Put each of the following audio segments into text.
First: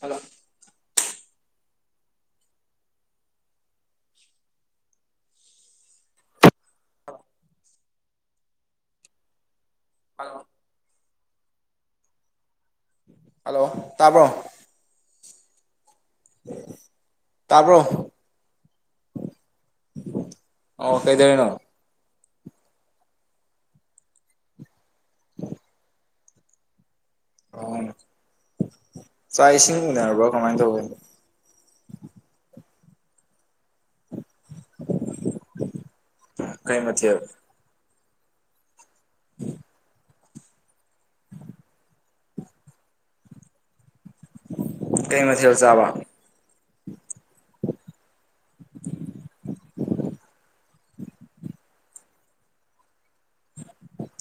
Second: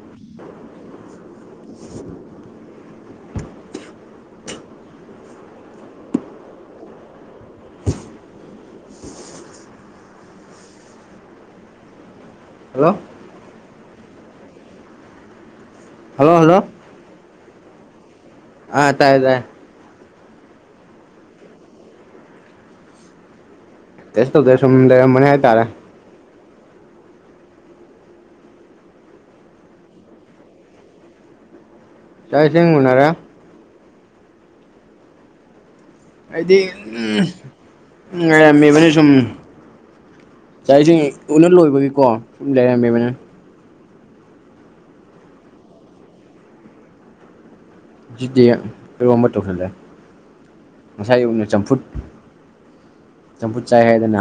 hello [inaudible] ꯑꯣ hello hello ꯇꯥꯕ꯭ꯔꯣ hello hello ꯇꯔꯕꯣ ꯑꯥ ꯇꯥꯏ ꯇꯥꯏꯦ ꯑꯣ ꯀꯩꯗꯅꯣꯣ ꯇꯁ ꯇꯧꯗ ꯁꯗꯔ ꯃꯅꯦ ꯍꯥꯏ ꯇꯥꯔꯦ ꯑ ꯆꯥꯛ ꯏꯁꯤꯡ ꯎꯟꯅꯔꯕ꯭ꯔꯥ ꯀꯃꯥꯏꯅ ꯇꯧꯒꯅꯣ ꯆꯥꯏꯁꯪ ꯃꯔꯥ ꯍꯥꯏꯗꯤ ꯀꯩ ꯃꯊꯦꯜ ꯎ ꯎ ꯂꯩꯔꯝꯃꯤꯕꯅꯤ ꯁꯨꯝ ꯆꯁꯤꯡ ꯎꯅ ꯂꯣꯏꯕꯒꯤꯀꯣ ꯂꯩꯔꯝꯃꯦꯕꯅ ꯀꯩ ꯅ ꯍꯧ ꯆꯕ ꯖꯤꯗꯤ ꯑꯣꯏꯝꯕ ꯇ ꯂꯩꯦ ꯉꯁꯥꯏ ꯌꯅ ꯆꯝꯐꯨꯠ ꯆꯝꯐꯨꯠ ꯆꯥꯏ ꯍꯥꯏꯗꯅ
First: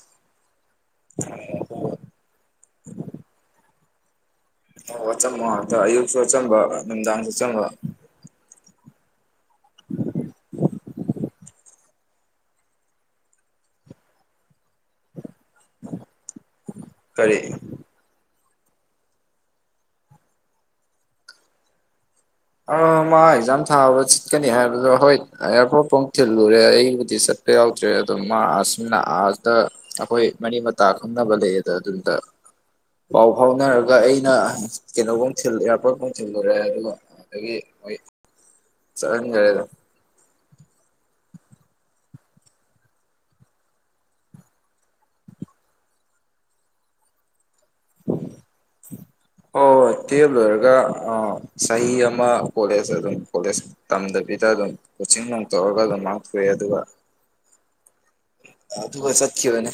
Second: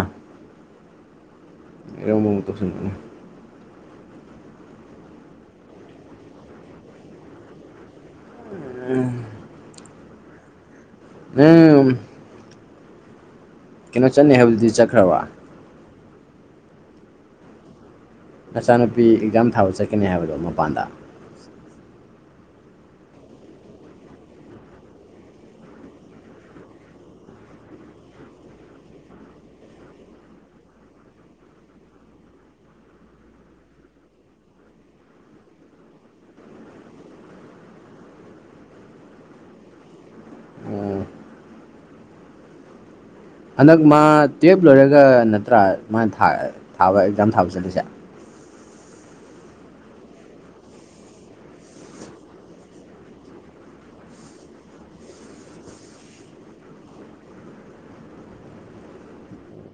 [inaudible] ꯏ ꯃ ꯃꯇ ꯁꯟꯅꯦ ꯑꯣ ꯋꯥꯆꯝꯕꯣ ꯑ ꯑꯌꯨꯛꯁꯨ ꯋꯥꯆꯝꯕ ꯅꯨꯡꯗꯥꯡꯁꯨ ꯆꯝꯕ ꯎꯝ ꯎꯝ ꯀꯩꯅꯣ ꯆꯠꯅꯩ ꯍꯥꯏꯕꯖꯤꯛꯇꯗꯤ ꯆꯠꯈ꯭ꯔꯕ ꯀꯔꯤꯦ ꯅꯆꯥꯅꯨꯄꯤ ꯑꯦꯛꯖꯥꯝ ꯊꯥꯕ ꯆꯠꯀꯅꯤ ꯍꯥꯏꯕꯗꯣ ꯃꯄꯥꯟꯗ ꯑ ꯃꯥ ꯑꯦꯛꯖꯥꯝ ꯊꯥꯕ ꯆꯠꯀꯅꯤ ꯍꯥꯏꯕꯗꯣ ꯍꯣꯏ ꯑꯦꯌꯥꯔꯄꯣꯔꯠꯐꯥꯎ ꯊꯤꯜꯂꯨꯔꯦ ꯑꯩꯕꯨꯗꯤ ꯆꯠꯦ ꯌꯥꯎꯗ꯭ꯔꯦ ꯑꯗꯣ ꯃꯥ ꯑꯥꯔꯁꯤꯅ ꯑꯥꯔꯁꯇ ꯑꯩꯈꯣꯏ ꯃꯔꯤ ꯃꯇꯥ ꯈꯪꯅꯕ ꯂꯩꯌꯦꯗ ꯑꯗꯨꯗ ꯄꯥꯎ ꯐꯥꯎꯅꯔꯒ ꯑꯩꯅ ꯀꯩꯅꯣꯐꯥꯎ ꯊꯤꯜ ꯏꯌꯥꯔꯄꯣꯔꯠꯐꯥꯎ ꯊꯤꯜꯂꯨꯔꯦ ꯑꯗꯨꯒ ꯑ ꯆꯍꯟꯒꯔꯦꯗ ꯑꯣ ꯍꯟꯗꯛ ꯃꯥ ꯇꯨꯌꯦꯞ ꯂꯣꯏꯔꯒ ꯅꯠꯇ꯭ꯔꯥ ꯃꯥꯅ ꯊꯥꯕ ꯑꯦꯛꯖꯥꯝ ꯊꯥꯕ ꯆꯠꯂꯤꯁꯦ [inaudible] ꯑꯣ ꯍꯣꯏ ꯇꯨꯌꯦꯞ ꯂꯣꯏꯔꯒ ꯆꯍꯤ ꯑꯃ ꯀꯣꯂꯦꯖ ꯑꯗꯨꯝ ꯀꯣꯂꯦꯖ ꯇꯝꯗꯕꯤ ꯁꯤꯗ ꯑꯗꯨꯝ ꯀꯣꯆꯤꯡ ꯅꯨꯡ ꯇꯧꯔꯒ ꯑꯗꯨꯝ ꯉꯥꯛꯊꯣꯛꯑꯏ ꯑꯗꯨꯒ ꯑꯗꯨꯒ ꯆꯠꯈꯤꯕꯅꯦ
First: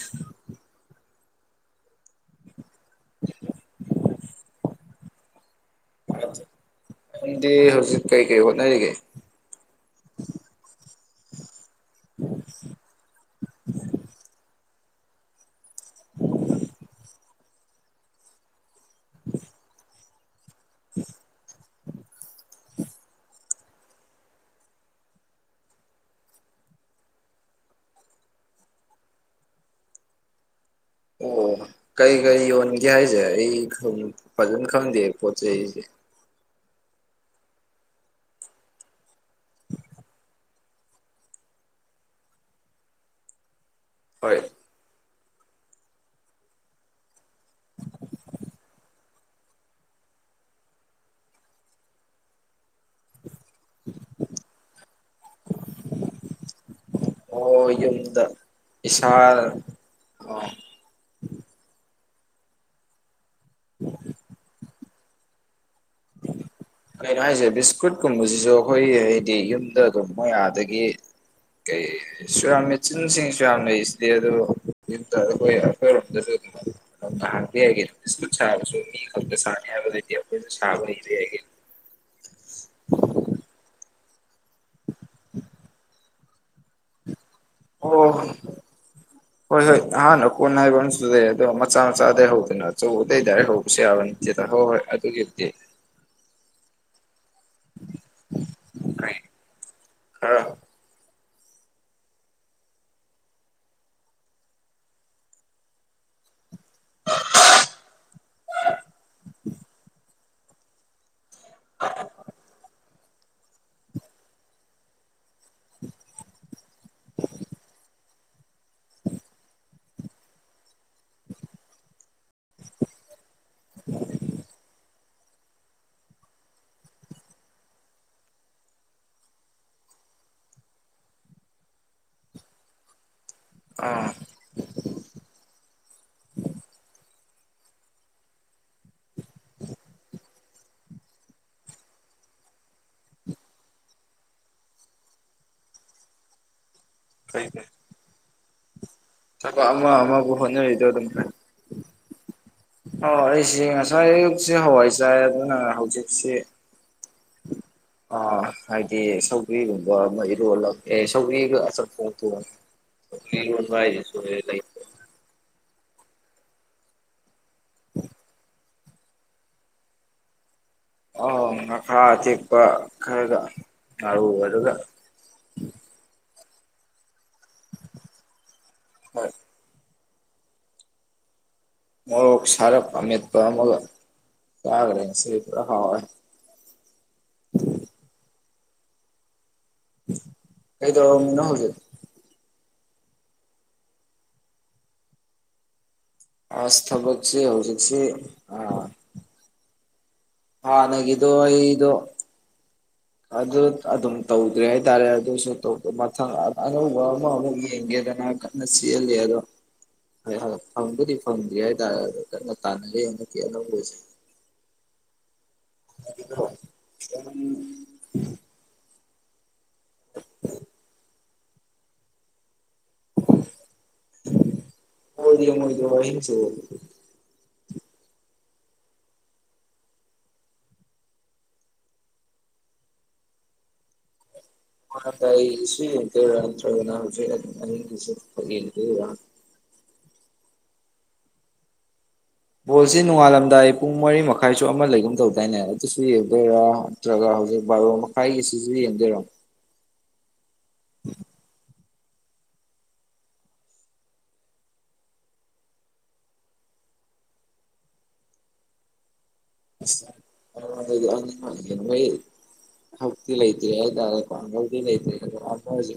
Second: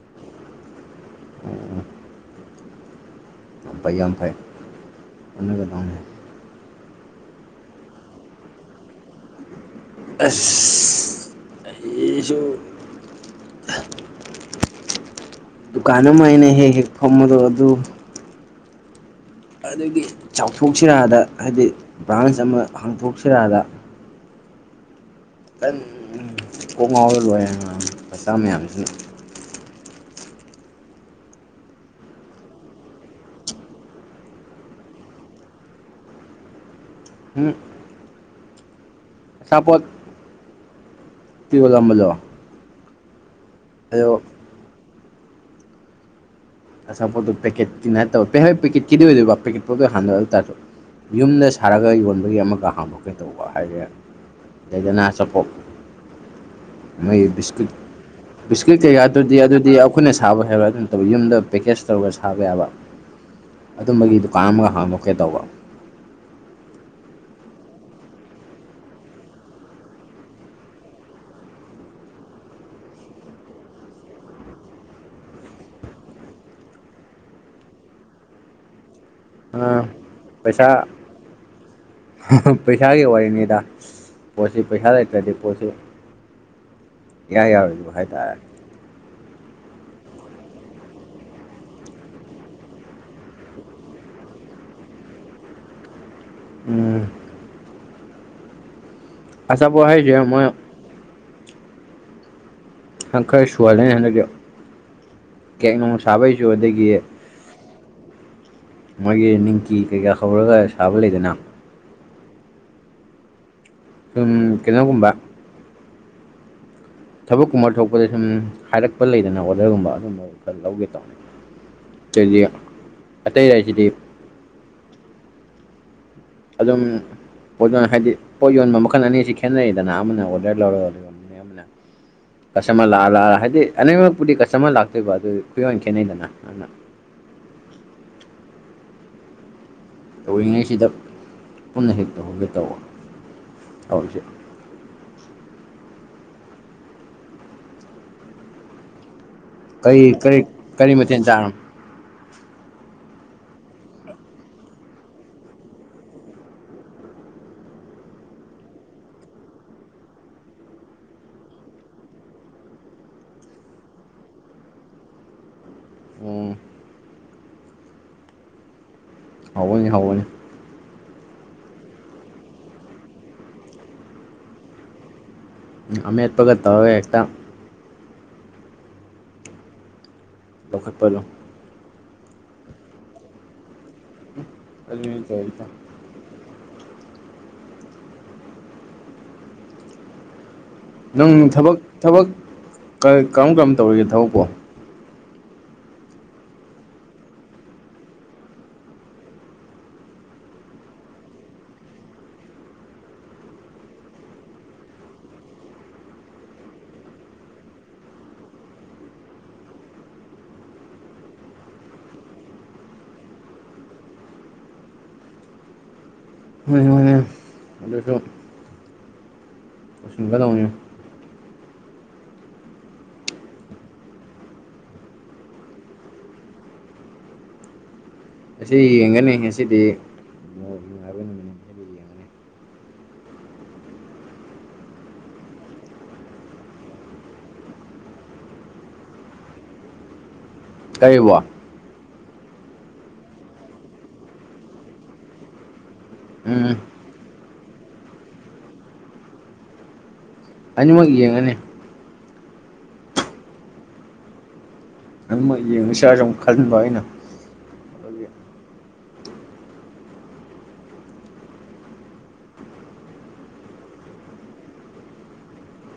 [inaudible] ꯑꯝꯐꯩ ꯑꯝꯐꯩ ꯎꯅꯒꯗ ꯗꯤ ꯍꯧꯖꯤꯛ ꯀꯩ ꯀꯩ ꯍꯅꯔꯦ ꯀꯩ ꯑꯁ ꯑꯩꯁꯨꯁꯨ ꯗꯨꯀꯥꯟ ꯑꯃ ꯑꯩꯅ ꯍꯦꯛ ꯍꯦꯛ ꯐꯝꯕꯗꯣ ꯑꯗꯨ ꯑꯗꯨꯗꯒꯤ ꯆꯥꯎꯊꯣꯛꯁꯤꯔꯥꯗ ꯍꯥꯏꯕꯗꯤ ꯕ꯭ꯔꯥꯟꯁ ꯑꯃ ꯍꯥꯡꯇꯣꯛꯁꯤꯔꯥꯗ ꯈꯣꯡ ꯉꯥꯎꯔ ꯂꯣꯏꯔ ꯃꯆꯥ ꯃꯌꯥꯝꯁꯤ ꯑꯣ ꯀꯔꯤ ꯀꯔꯤ ꯌꯣꯟꯒꯦ ꯍꯥꯏꯁꯦ ꯑꯩ ꯐꯖꯅ ꯈꯪꯗꯦ ꯄꯣꯠ ꯆꯩ ꯑꯩꯁꯦ ꯎꯝ ꯆꯄꯠ ꯇꯤ ꯂꯂꯝꯝꯕꯖ ꯍꯥꯏꯌꯨ ꯍꯣꯏ ꯑꯄ ꯄꯀꯦꯦꯠ ꯀ ꯍꯥꯟꯔ ꯌꯨꯝꯗ ꯁꯥꯔꯒ ꯌꯣꯟꯕꯒꯤ ꯑꯃꯒ ꯍꯥꯡꯗꯣꯛꯀꯅꯤ ꯇꯧꯕ ꯍꯥꯏꯁꯦ ꯂꯩꯗꯩꯗꯅꯥ ꯑꯆꯥꯄꯣꯠ ꯃꯣꯏ ꯑꯣ ꯕꯤꯁꯀꯤꯨꯠ ꯌꯨꯝꯗ ꯕꯤꯁꯀꯤꯠ ꯏꯁꯥ ꯀꯩꯀꯥꯗꯨꯗꯤ ꯑꯗꯨꯗꯤ ꯑꯩꯈꯣꯏꯅ ꯁꯥꯕ ꯑꯣ ꯍꯥꯏꯕꯥ ꯑꯗꯨꯝ ꯇꯧ ꯌꯨꯝꯗ ꯇꯔꯒ ꯁꯥꯕ ꯌꯥꯕ ꯑꯗꯨꯝꯕꯒꯤ ꯗꯨꯀꯥꯟ ꯑꯃꯒ ꯍꯥꯡꯗꯣꯛꯀꯦ ꯇꯧꯕ ꯀꯩꯅꯣ ꯍꯥꯏꯁꯦ ꯕꯤꯁꯀꯨꯠ ꯀꯨꯝꯕꯁꯤꯁꯨ ꯑꯩꯈꯣꯏ ꯍꯥꯏꯗꯤ ꯌꯨꯝꯗ ꯑꯗꯨꯨꯝ ꯃ ꯑꯗꯒꯤ ꯀꯩ ꯁ ꯌꯥꯝ ꯃꯦꯆꯤꯟꯁꯤꯡꯁꯨ ꯌꯥꯝ ꯂꯩꯁꯤꯗꯤ ꯑ ꯑꯗꯨ ꯑꯩꯈꯣꯏ ꯑꯩꯈꯣꯏꯔꯣꯝꯗꯁꯨ ꯔꯗꯤ ꯍꯥꯏꯒꯦꯦ ꯏ ꯆꯔ ꯁ ꯑꯥ ꯁꯕꯗꯤ ꯑꯩꯣꯏ ꯄꯩꯁꯥ ꯁꯕꯍꯤ ꯍꯥꯏꯒ ꯄꯩꯁꯥꯒꯤ ꯑꯣꯏꯅꯤꯗ ꯄꯣꯠꯁꯤ ꯄꯩꯁꯥ ꯂꯩꯇꯗꯤ ꯄꯣꯠꯁꯤ ꯌꯥꯏ ꯌꯥꯔꯦꯗꯨ ꯑꯣ ꯍꯥꯏꯇꯥꯔꯦ ꯍꯣꯏ ꯍꯣꯏ ꯍꯥꯟꯅ ꯀꯣꯟ ꯍꯥꯏꯕꯅꯁꯨ ꯂꯩ ꯑꯗꯣ ꯃꯆꯥ ꯃꯆꯥꯗ ꯍꯧꯗꯅ ꯑꯆꯧꯕꯗꯩ ꯗꯥꯔꯦ ꯍꯧ ꯌꯥꯕꯅꯤ ꯍꯣꯏ ꯍꯣꯏ ꯑꯗꯨꯒꯤꯗꯤ ꯎꯝ [unintelligible] ꯑꯁꯥꯕꯣ ꯍꯥꯏꯁꯨ ꯈꯔ ꯃꯣꯏ ꯍ ꯈꯔ ꯁꯨꯍꯜꯂꯦ ꯍꯟꯗꯛꯛꯇꯤ ꯀꯦꯛ ꯅꯣꯡ ꯁꯥꯕꯩꯁꯨ ꯑꯗꯒꯤ ꯃꯣꯏꯒꯤ ꯅꯤꯡꯀꯤꯤ ꯀꯩꯀꯥ ꯍꯧꯔꯒ ꯁꯥꯕ ꯂꯩꯗꯅ [unintelligible] ꯎꯝ ꯀꯩꯅꯣꯒꯨꯝꯕ ꯊꯕꯛ ꯀꯨꯝꯕ ꯊꯣꯛꯄꯗ ꯁꯨꯝ ꯍꯥꯏꯔꯛꯄ ꯂꯩꯗꯅ ꯑꯣꯔꯗꯔꯒꯨꯝꯕ ꯑꯗꯨꯝꯕ ꯈꯔ ꯂꯧꯒꯦ ꯇꯧꯅꯤ [unintelligible] ꯆꯖ ꯑꯇꯩ ꯆꯁꯤꯗꯤ ꯑꯗꯨꯝ ꯄꯣꯠ ꯌꯣꯟ ꯍꯥꯏꯗꯤ ꯄꯣꯠ ꯌꯣꯟꯕ ꯃꯈꯜ ꯑꯅꯤꯁꯤ ꯈꯦꯠꯅꯩꯗꯅ ꯑꯃꯅ ꯑꯣꯔꯗꯔ ꯂꯧꯔꯒ ꯑꯃꯅ ꯑꯁ ꯃ ꯂ ꯑ ꯂ ꯍꯥꯏꯗꯤ ꯑꯥ ꯑꯅꯩꯃꯛꯄꯨꯗꯤ ꯀꯁꯇꯃꯔ ꯂꯥꯛꯇꯣꯏꯕ ꯑꯗꯨ ꯐꯌꯣꯟ ꯈꯦꯠꯅꯩꯗꯅꯅ ꯇꯧꯔꯤꯉꯩꯁꯤꯗ ꯄꯨꯟꯅ ꯍꯦꯛ ꯇꯧꯍꯟꯒꯦ ꯇꯧꯕ ꯇꯧꯔꯤꯁꯦ [unintelligible] ꯐꯣꯏ ꯑꯃ ꯀꯔꯤ ꯑꯃꯕꯨ ꯀꯔꯤ ꯍꯣꯠꯅꯔꯤꯗꯣ ꯀꯔꯤ ꯑꯗꯨꯝ ꯃꯊꯦꯜ ꯐ ꯆꯥꯔꯝ ꯑꯣ ꯑꯩꯁꯤꯦ ꯉꯁꯥꯏ ꯑꯌꯨꯛꯁꯤ ꯍꯋꯥꯏ ꯆꯥꯏ ꯑꯗꯨꯅ ꯍꯧꯖꯤꯛꯁꯤ ꯑ ꯍꯥꯏꯗꯤ ꯁꯧꯕꯒ꯭ꯔꯤꯒꯨꯝꯕ ꯃꯩꯔꯣꯜꯂ ꯑꯦ ꯁꯧꯕꯔꯤꯒ ꯑꯆꯄꯣꯣ ꯂꯣꯟ ꯍꯥꯏꯏꯗꯁ ꯂ ꯑꯣ ꯎꯝ ꯍꯏꯅꯦ ꯍꯏꯅꯦ ꯑ ꯉꯈꯥ ꯑꯇꯦꯛꯄ ꯈꯔꯒ ꯉꯥꯔꯨ ꯑꯗꯨꯒ ꯑꯃ ꯑꯦꯄꯣ ꯀꯇꯥ ꯑꯦꯇ ꯍꯣꯏ ꯂꯈꯠ ꯄꯂꯨ ꯃ ꯁꯔꯄ ꯑꯃꯃꯤ ꯄ ꯑꯃꯒ ꯌꯥꯒꯔꯦ ꯑꯗꯨꯅꯤ ꯁꯤ ꯇꯧꯔꯤꯁꯦ ꯍꯣꯏ ꯎꯝ ꯅꯪ ꯊꯕꯛ ꯊꯕꯛ ꯀꯔꯝ ꯀꯔꯝ ꯇꯧꯔꯤꯒꯦ ꯊꯕꯛꯄꯣ ꯑꯁ ꯊꯕꯁꯤ ꯍꯧꯧꯖꯤꯁꯤ ꯑ ꯍꯥ ꯅꯒꯤꯗꯨꯣ ꯑꯩꯗ ꯑꯗꯨ ꯑꯗꯨꯝ ꯇꯧꯗ꯭ꯔꯦ ꯍꯥꯏꯇꯥꯔꯦ ꯑꯗꯨꯁꯨ ꯃꯊꯪ ꯑꯅꯧꯕ ꯑꯃꯃꯨꯛ ꯌꯦꯡꯒꯦꯗꯅ ꯀꯠꯅ ꯁꯤꯍꯜꯂꯤ ꯑꯗꯣ ꯍꯣꯏ ꯍꯣꯏ ꯐꯪꯕꯨꯗꯤ ꯐꯪꯗꯦ ꯍꯥꯏꯇꯥꯔꯦ ꯑꯗꯣ ꯀꯟꯅ ꯇꯥꯟꯅꯒꯦ ꯍꯟꯗꯛꯀꯤ ꯑꯅꯧꯕꯁꯦ [unintelligible] ꯃ ꯃꯅꯦꯦ ꯑꯗꯨꯁꯨꯕ ꯇꯉ ꯑꯣꯏꯗꯤ ꯃꯣꯏꯗ ꯋꯥꯍꯤꯁꯨ ꯑꯁꯤ ꯌꯦꯡꯒꯅꯤ ꯉꯁꯤꯗꯤ ꯅꯨꯡꯉꯥꯏꯕ ꯅꯨꯃꯤꯠꯗꯤ ꯌꯦꯡꯒꯅꯤ ꯍ ꯇ ꯑꯩꯁꯨ ꯌꯦꯟ ꯀ꯭ꯔ꯭ꯔꯁꯨ ꯀ ꯎꯝ ꯀꯔꯤꯕ ꯕꯣꯜꯁꯤ ꯅꯣꯡꯉꯥꯜꯂꯝꯗꯥꯏ ꯄꯨꯡ ꯃꯔꯤ ꯃꯈꯥꯏꯁꯨ ꯑꯃ ꯂꯩꯒꯨꯝ ꯇꯧꯗꯥꯏꯅꯦ ꯁꯨ ꯌꯦꯡꯗꯣꯏꯔ ꯎꯝ ꯅꯠꯇ꯭ꯔꯒ ꯍꯧꯖꯤꯛ ꯕꯥꯔꯣ ꯃꯈꯥꯏꯒꯤ ꯁꯤꯁꯨ ꯌꯦꯡꯗꯣꯏꯔꯣ ꯑꯅꯤꯃꯛ ꯌꯦꯡꯉꯅꯤ ꯅꯝ ꯌꯦꯡꯉꯨꯁꯤꯁꯝ ꯈꯟꯕ ꯑꯩꯅ ꯑꯗꯨꯒꯤ [unintelligible] ꯍꯧꯤ ꯂꯩꯇꯗꯤ ꯂꯩꯇꯖꯤ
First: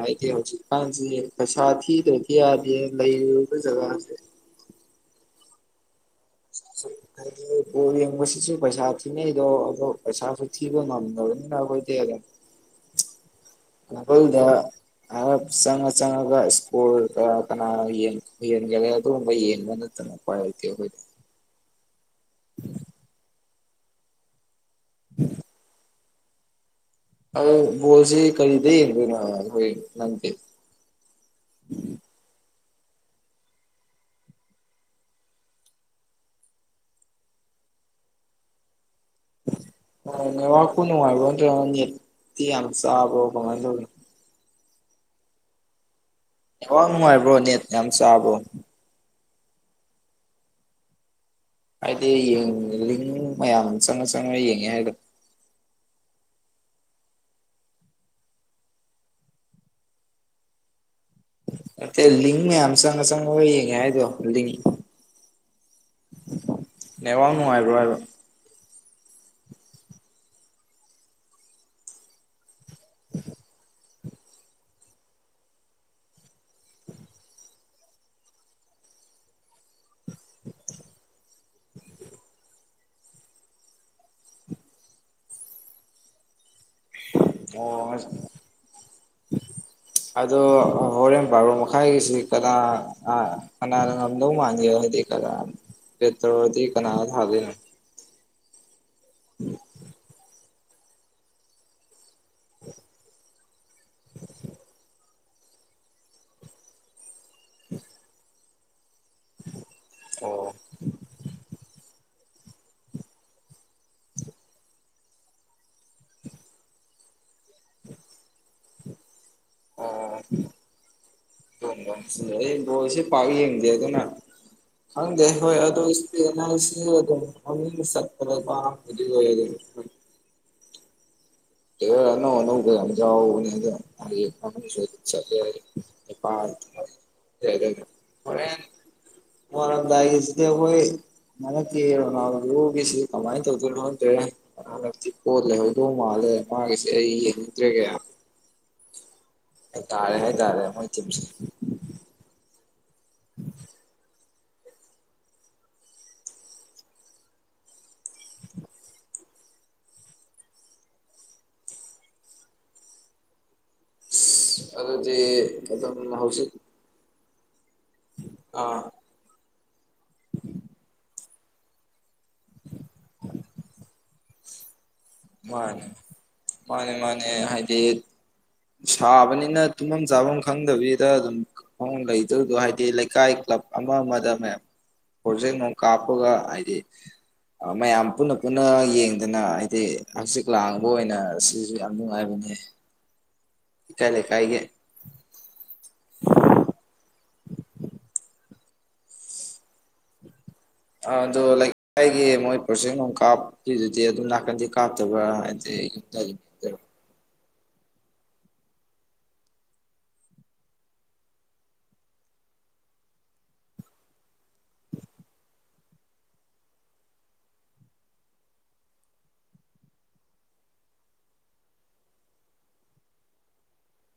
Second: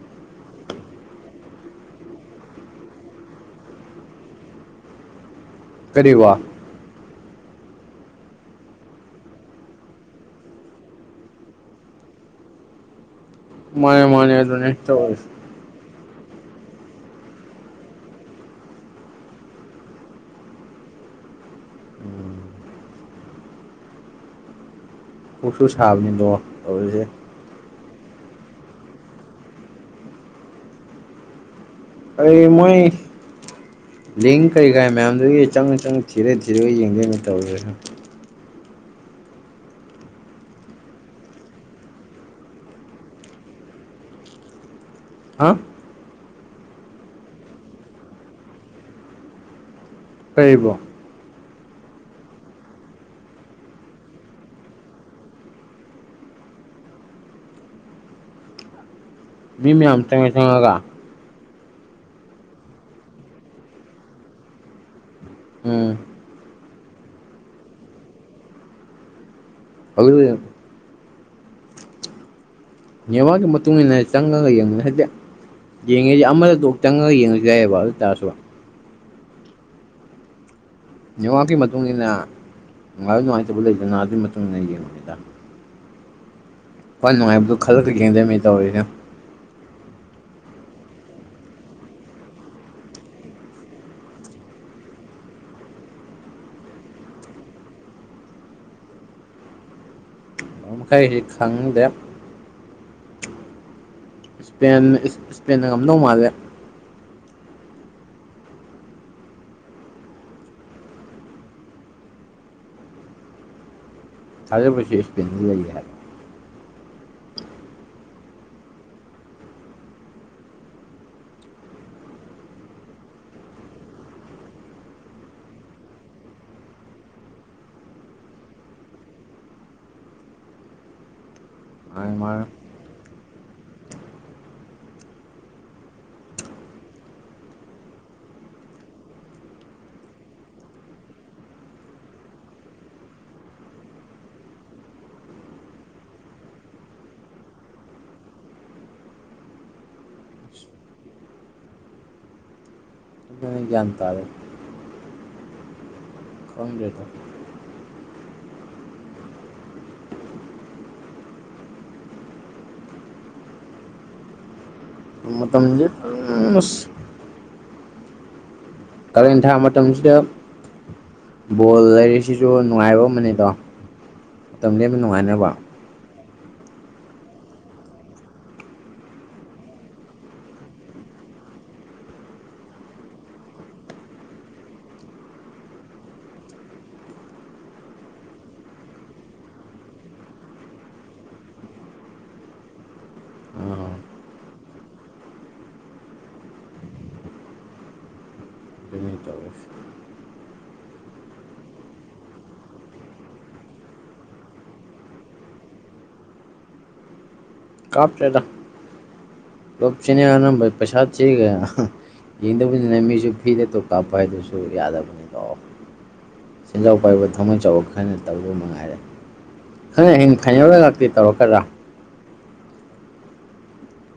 ꯍꯥꯏ ꯍꯧꯖꯤꯛꯀꯥꯟꯁꯤ ꯄꯩꯁꯥ ꯊꯤꯗ꯭ꯔꯗꯤ ꯌꯥꯗꯦ ꯂꯩꯔꯨꯕ ꯖꯒꯥꯁꯦ [unintelligible] ꯀꯔꯤꯕ ꯀꯔ ꯑꯣ ꯌꯦꯡꯕꯁꯤꯁꯨ ꯄꯩꯁꯥ ꯊꯤꯅꯩꯗꯣ ꯑꯗꯣ ꯄꯩꯁꯥꯁꯨ ꯊꯤꯕ ꯉꯝꯗꯕꯅꯤꯅ ꯑꯩꯈꯣꯏꯗꯤ ꯑꯗꯣ ꯎ ꯃꯥꯅꯦ ꯃꯥꯅꯦ ꯍꯗ ꯑꯗꯨꯅꯦ ꯑ ꯇꯧꯔꯤꯁꯦ ꯆꯉ ꯆꯉ ꯁ꯭ꯀꯨꯜ ꯀ ꯀꯅꯥ ꯌꯦ ꯌꯦꯟꯒꯒꯦ ꯑꯗꯨꯒꯨꯝꯕ ꯌꯦꯟꯕ ꯅꯠꯇꯅ ꯀꯇꯦ ꯑꯩꯈꯣꯏꯗꯤ [unintelligible] ꯎꯝ ꯀꯣꯛꯁꯨ ꯁꯥꯕꯅꯤꯗꯣ ꯇꯧꯁꯦ ꯑ ꯣꯜꯁꯤꯦ ꯀꯔꯤꯗ ꯍꯣꯏ ꯅꯪꯇꯦ ꯑꯩ ꯃꯣꯏ ꯂꯤꯡ ꯀꯩ ꯀꯥ ꯃꯌꯥꯝꯗꯨꯒꯤ ꯆꯪ ꯆꯪ ꯊꯤꯔ ꯊꯤꯔꯒ ꯌꯦꯡꯒꯣꯏꯩꯅ ꯇꯧꯔ [unintelligible] ꯋꯥꯅꯨꯡꯉꯕ ꯆꯕꯉ ꯍꯥ ꯍꯅꯨꯡꯥꯏꯕ꯭ꯔꯣ ꯅꯦꯠꯅꯦ ꯌꯥꯝ ꯆꯥꯕ꯭ꯔꯣ ꯇꯩꯕ ꯍꯥꯏꯗꯤ ꯌꯦꯡꯂꯤ ꯃꯌꯥꯝ ꯑꯃ ꯆꯪꯉ ꯆꯪꯉ ꯌꯦꯡꯉꯦ ꯍꯥꯏꯗ ꯃꯤ ꯃꯌꯥꯝ ꯆꯉꯥꯏ ꯆꯉꯒ ꯂ ꯂꯤꯤꯡꯅꯦ ꯑꯝ ꯆꯦꯗꯣ ꯂ ꯂꯤ ꯎꯝ ꯅꯦ ꯋꯥꯅꯅꯨꯡ ꯍꯥꯏꯔ ꯍꯥꯏꯕ ꯐ ꯌꯥ ꯌꯥꯕꯒ ꯃꯨꯅꯦ ꯆꯪꯉꯒ ꯌꯦꯡꯉ ꯍꯥꯏꯛꯇ ꯌꯦꯡꯉꯤꯁꯤ ꯑꯃꯗꯣꯛ ꯆꯪꯉꯒ ꯌꯦꯡꯉꯁꯨ ꯌꯥꯏꯑꯕ ꯑꯗꯨ ꯇꯥꯔꯁꯨ ꯅꯤꯉꯥꯛꯀꯤ ꯃꯇꯨꯡ ꯃꯇꯨꯡꯏꯟꯅ ꯅꯨꯡꯉꯥꯏꯕ ꯅꯨꯡꯉꯥꯏꯇꯕ ꯂꯩꯗꯅ ꯑꯗꯨꯒꯤ ꯃꯇꯨꯡꯟꯅ ꯌꯦꯡꯉꯨꯦꯗ ꯐꯅꯅꯨꯡꯉꯥꯏꯕꯗꯨ ꯈꯂꯛꯇ ꯑꯣ ꯀꯗꯦ ꯃꯤ ꯇ ꯑꯣꯏꯗ ꯑꯗꯣ ꯍꯣꯔꯦꯟ ꯕꯥꯔꯣ ꯃꯈꯥꯏꯒꯤꯁꯤ ꯀꯅꯥ ꯀꯅꯥꯗ ꯉꯝꯗꯧ ꯃꯥꯟꯒꯦ ꯍꯥꯏꯅꯗꯤ ꯆꯇ꯭ꯔꯗꯤ ꯏ ꯀꯅꯥ ꯍꯕꯅ ꯎꯝ ꯝꯈꯩ ꯍꯦꯛ ꯈꯪꯗꯦ [unintelligible] ꯏꯁꯄ ꯏꯁꯄꯦꯟꯗ ꯉꯝꯗꯧ ꯃꯥꯜꯂꯦ ꯍꯣꯏ ꯁꯥꯔꯦ ꯁꯦꯁ ꯇ ꯂꯩ ꯍꯥꯏꯔ ꯑꯥ ꯑꯩ ꯣꯁꯤ ꯄꯥꯎ ꯌꯦꯡꯡꯗꯦ ꯑꯗꯨꯣꯅ ꯍꯪꯒꯦ ꯍꯣꯏ ꯑꯗꯨ ꯑꯗꯨ [unintelligible] ꯃꯥꯅꯦ ꯅ ꯃꯥꯅꯦ ꯅ ꯀ ꯋꯥꯔ ꯗꯏꯁꯤꯣꯏ ꯅꯅꯛꯀꯤ ꯅꯥꯟ ꯂꯒꯤꯁꯤ ꯀꯃꯥꯏꯅ ꯇꯧꯗꯣꯏꯅꯣꯗ꯭ꯔꯦ ꯍꯛꯇꯤ ꯀꯣꯠꯂꯦ ꯍꯧꯗꯣ ꯃꯥꯜꯂꯦ ꯃꯥꯁꯦ ꯑꯩꯉꯗ꯭ꯔꯦꯒꯌꯥ ꯇꯥꯔꯦ ꯍ ꯇꯥꯔꯦ ꯃꯣꯏꯁꯤ ꯑ ꯭ꯌꯥ ꯇꯔꯦ [inaudible] ꯑꯗꯨꯗꯤ ꯃꯇꯝꯁꯦ ꯑꯗꯨꯝ ꯍꯧꯖꯤꯛ ꯑꯁ ꯎ ꯀꯥꯔꯦꯟ ꯊꯥ ꯃꯇꯝꯁꯤꯗ ꯕꯣꯜ ꯂꯩꯔꯤꯁꯤꯁꯨ ꯅꯨꯡꯉꯥꯏꯕ ꯑꯃꯅꯦꯗꯣ ꯑꯗꯨ ꯅꯨꯡꯉꯥꯏꯅꯕ ꯃꯥꯅꯦ ꯃꯥꯅꯦ ꯃꯥꯅꯦ ꯍꯥꯏꯗꯤ ꯁꯥꯕꯅꯤꯅ ꯇꯨꯝꯐꯝ ꯆꯥꯐꯝ ꯈꯪꯗꯕꯤꯗ ꯑꯗꯨꯝ ꯂꯩꯗꯔꯤꯗꯣ ꯍꯥꯏꯗꯤ ꯂꯩꯀꯥꯏ ꯀ꯭ꯂꯕ ꯑꯃ ꯑꯃꯗ ꯃꯌꯥꯝ ꯄ꯭ꯔꯣꯖꯦꯛ ꯑꯃ ꯀꯥꯞꯄꯒ ꯍꯥꯏꯗꯤ ꯃꯌꯥꯝ ꯄꯨꯟꯅ ꯄꯨꯟꯅ ꯌꯦꯡꯗꯅ ꯍꯥꯏꯗꯤ ꯍꯪꯆꯤꯛ ꯂꯥꯡꯕ ꯑꯣꯏꯅ ꯁꯤꯁꯨ ꯌꯥꯝ ꯅꯨꯡꯉꯥꯏꯕꯅꯦ ꯑꯥ ꯀꯥꯏ ꯂꯩ ꯀꯥꯏꯒ ꯑꯗꯨꯅꯤ ꯇꯧꯔꯤꯁꯦ ꯑ ꯑꯗꯨꯗꯣ ꯂꯩꯀꯥꯏꯒꯤ ꯃꯣꯏ ꯄꯣꯁꯦꯛ ꯅꯨꯡ ꯀꯥꯞꯄꯤꯗꯨꯗꯤ ꯑꯗꯨꯝ ꯅꯥꯀꯟꯗꯤ ꯀꯥꯞꯇꯕ꯭ꯔꯥ ꯍꯥꯏꯗꯤ [inaudible] ꯀꯥꯞ ꯆ ꯂ ꯆꯅꯤ ꯄ꯭ꯔꯁꯥꯗ ꯆꯒ ꯌꯦꯡꯗꯕꯅꯤꯅ ꯃꯤꯁꯨ ꯐꯤꯗꯦꯠꯇꯣ ꯀꯥꯞꯄ ꯍꯥꯏꯗꯨꯁꯨ ꯌꯥꯗꯕꯅꯤꯗꯣ ꯁꯦꯟꯖꯥꯎ ꯄꯥꯏꯕ ꯊꯧꯃꯟ ꯆꯥꯎꯕ ꯈꯔꯅ ꯇꯧꯕꯧꯕ ꯃꯉꯥꯏꯔꯦ ꯈ ꯍꯌꯦꯡ ꯈꯥꯏꯅꯧꯔ ꯈꯥꯛꯇꯤ ꯇꯧꯔꯛꯀꯗ꯭ꯔꯥ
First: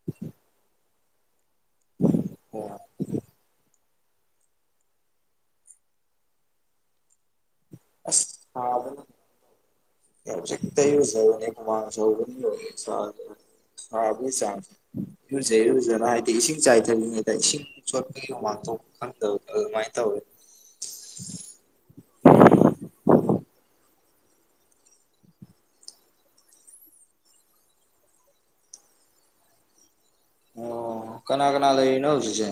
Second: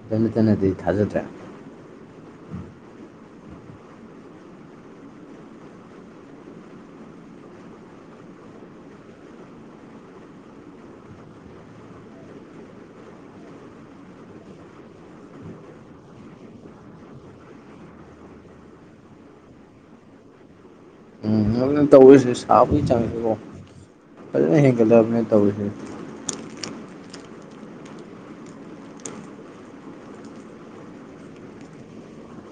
ꯇꯅ ꯇꯅꯗꯤ ꯊꯥꯖꯗ꯭ꯔꯦ ꯑꯣ ꯑꯥ ꯌꯥ ꯆ ꯇꯌꯁ ꯃꯥꯥꯡ ꯁꯅꯤ ꯁ ꯍꯥꯥ ꯆꯥ ꯏꯨꯁꯦꯔꯨꯖꯅ ꯍꯥꯏꯗꯤ ꯏꯁꯤꯡ ꯆꯥꯏꯊꯔꯤꯉꯗ ꯏꯁꯤꯡ ꯁꯣꯠꯄꯒꯤꯥꯡꯦ ꯈꯪꯗ ꯃꯥꯥꯏ ꯇ ꯑꯣꯏ ꯎꯝ ꯅꯅ ꯇꯧꯔꯁꯤ ꯁꯥꯕꯒꯤ ꯆꯪꯉꯤꯁꯤꯀꯣ ꯑ ꯍ ꯀꯗꯅꯦ ꯇꯧꯁꯦ ꯑꯣ ꯀꯅꯥ ꯀꯅꯥ ꯂꯩꯣꯏꯅꯁꯨꯁ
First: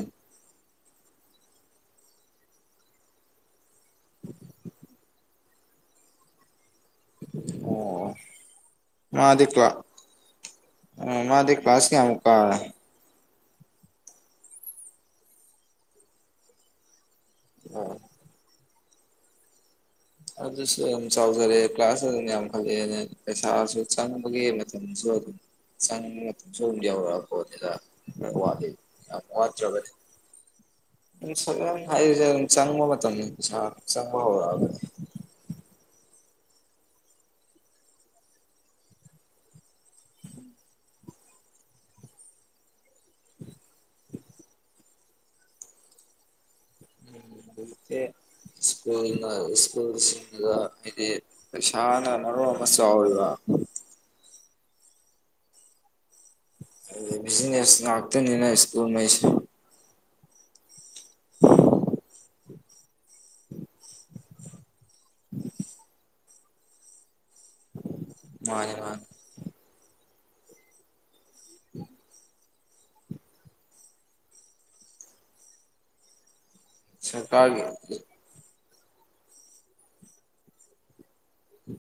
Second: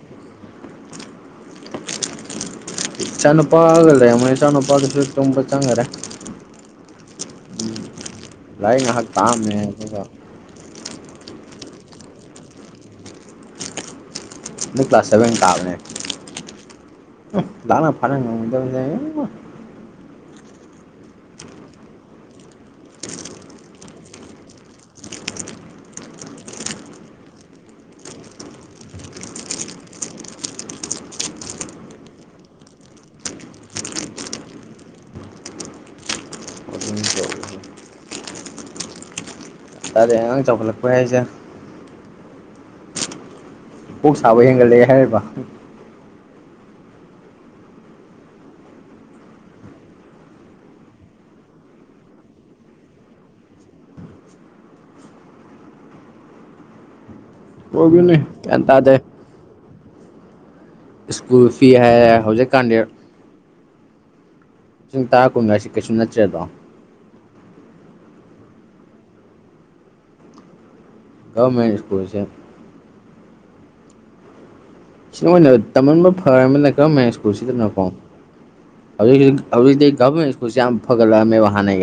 ꯏꯆꯥ ꯅꯨꯨꯄꯥ ꯍꯥꯏꯒ ꯂꯩ ꯃ ꯏꯆꯥꯅꯨꯄꯥꯒꯤꯁꯨ ꯇꯨꯝꯕ ꯆꯪꯈꯔꯦ ꯑꯣ ꯂꯥꯏ ꯉꯥꯏꯍꯥꯛ ꯇꯥꯑꯃꯦ ꯑꯗꯨꯒꯗ ꯑ ꯃꯥꯗꯤ ꯀ꯭ꯂꯥꯁ ꯀ ꯑꯃꯨꯛꯀꯥ ꯀ꯭ꯂ ꯁꯕꯦꯟꯕꯅꯦꯦ ꯅ ꯑꯣ ꯐꯔ ꯆꯝꯖ ꯑꯗꯨꯁꯨ ꯌꯥꯝ ꯆꯥꯎꯖꯔꯦ ꯀ꯭ꯂꯥꯁꯇ ꯑꯗꯨꯅ ꯌꯥꯝ ꯈꯠꯂꯛꯑꯦ ꯄꯩꯁꯥꯁꯨ ꯆꯪꯕꯒꯤ ꯃꯇꯝꯁꯨ ꯐ ꯁ ꯁ ꯌꯥ ꯋꯥꯗ ꯋꯥꯗ ꯐꯔ ꯁ ꯍꯥꯏ ꯆꯪꯕꯕ ꯃꯇꯝ ꯆꯪꯕ ꯇꯥꯔꯦ ꯑꯉꯥꯡ ꯆꯥꯎꯈꯠꯂꯛꯄꯩ ꯍꯥꯏꯁꯦ ꯀꯣꯛ ꯁꯥꯕ ꯍꯦꯟꯒꯠꯂꯦ ꯍꯥꯏꯔꯤꯕ [unintelligible] ꯁ꯭ꯀꯨꯜꯅ ꯁ꯭ꯀꯨꯜꯁꯤꯡꯗꯨꯗ ꯍꯥꯏꯗꯤ ꯄꯩꯁꯥꯅ ꯅꯨ ꯑꯃ ꯆꯥꯎꯋꯕ [inaudible] ꯕꯤꯖꯤꯅꯦꯁ ꯑꯣꯏꯕꯅꯦ ꯉꯥꯛꯇꯅꯤꯅ ꯒ꯭ꯌꯥꯟ ꯇꯥꯗꯦ ꯁ꯭ꯀꯨꯜꯉꯩꯁꯦ ꯁ꯭ꯀꯨꯜ ꯐꯤ ꯍꯥꯏ ꯍꯧꯖꯤꯛꯀꯥꯟꯗꯤ ꯂꯤꯁꯤꯡ ꯇꯔꯥ ꯀꯨꯟꯒꯁꯤ ꯀꯩꯁꯨꯨꯝ ꯅꯠꯇ꯭ꯔꯦꯗꯣ ꯃꯥꯅꯦ ꯃꯥꯅꯦ ꯒꯔꯃꯦꯟ ꯁ꯭ꯀꯨꯜꯁꯦ ꯁꯤꯗ ꯑꯣꯏꯅ ꯇꯝꯃꯟꯕ ꯐꯔꯕꯅꯤꯅ ꯒꯔꯃꯦꯟ ꯁꯔꯀꯥꯔꯒꯤ ꯁ꯭ꯀꯨꯜꯁꯤꯗꯅꯀꯣ [unintelligible] ꯍꯧꯖꯤꯛꯇꯤ ꯒꯝꯃꯦꯟ ꯏꯁꯀꯨꯜꯁꯤ ꯌꯥꯝ ꯐꯒꯠꯂꯛꯑꯝꯅꯦꯕ ꯍꯥꯟꯅꯩꯒ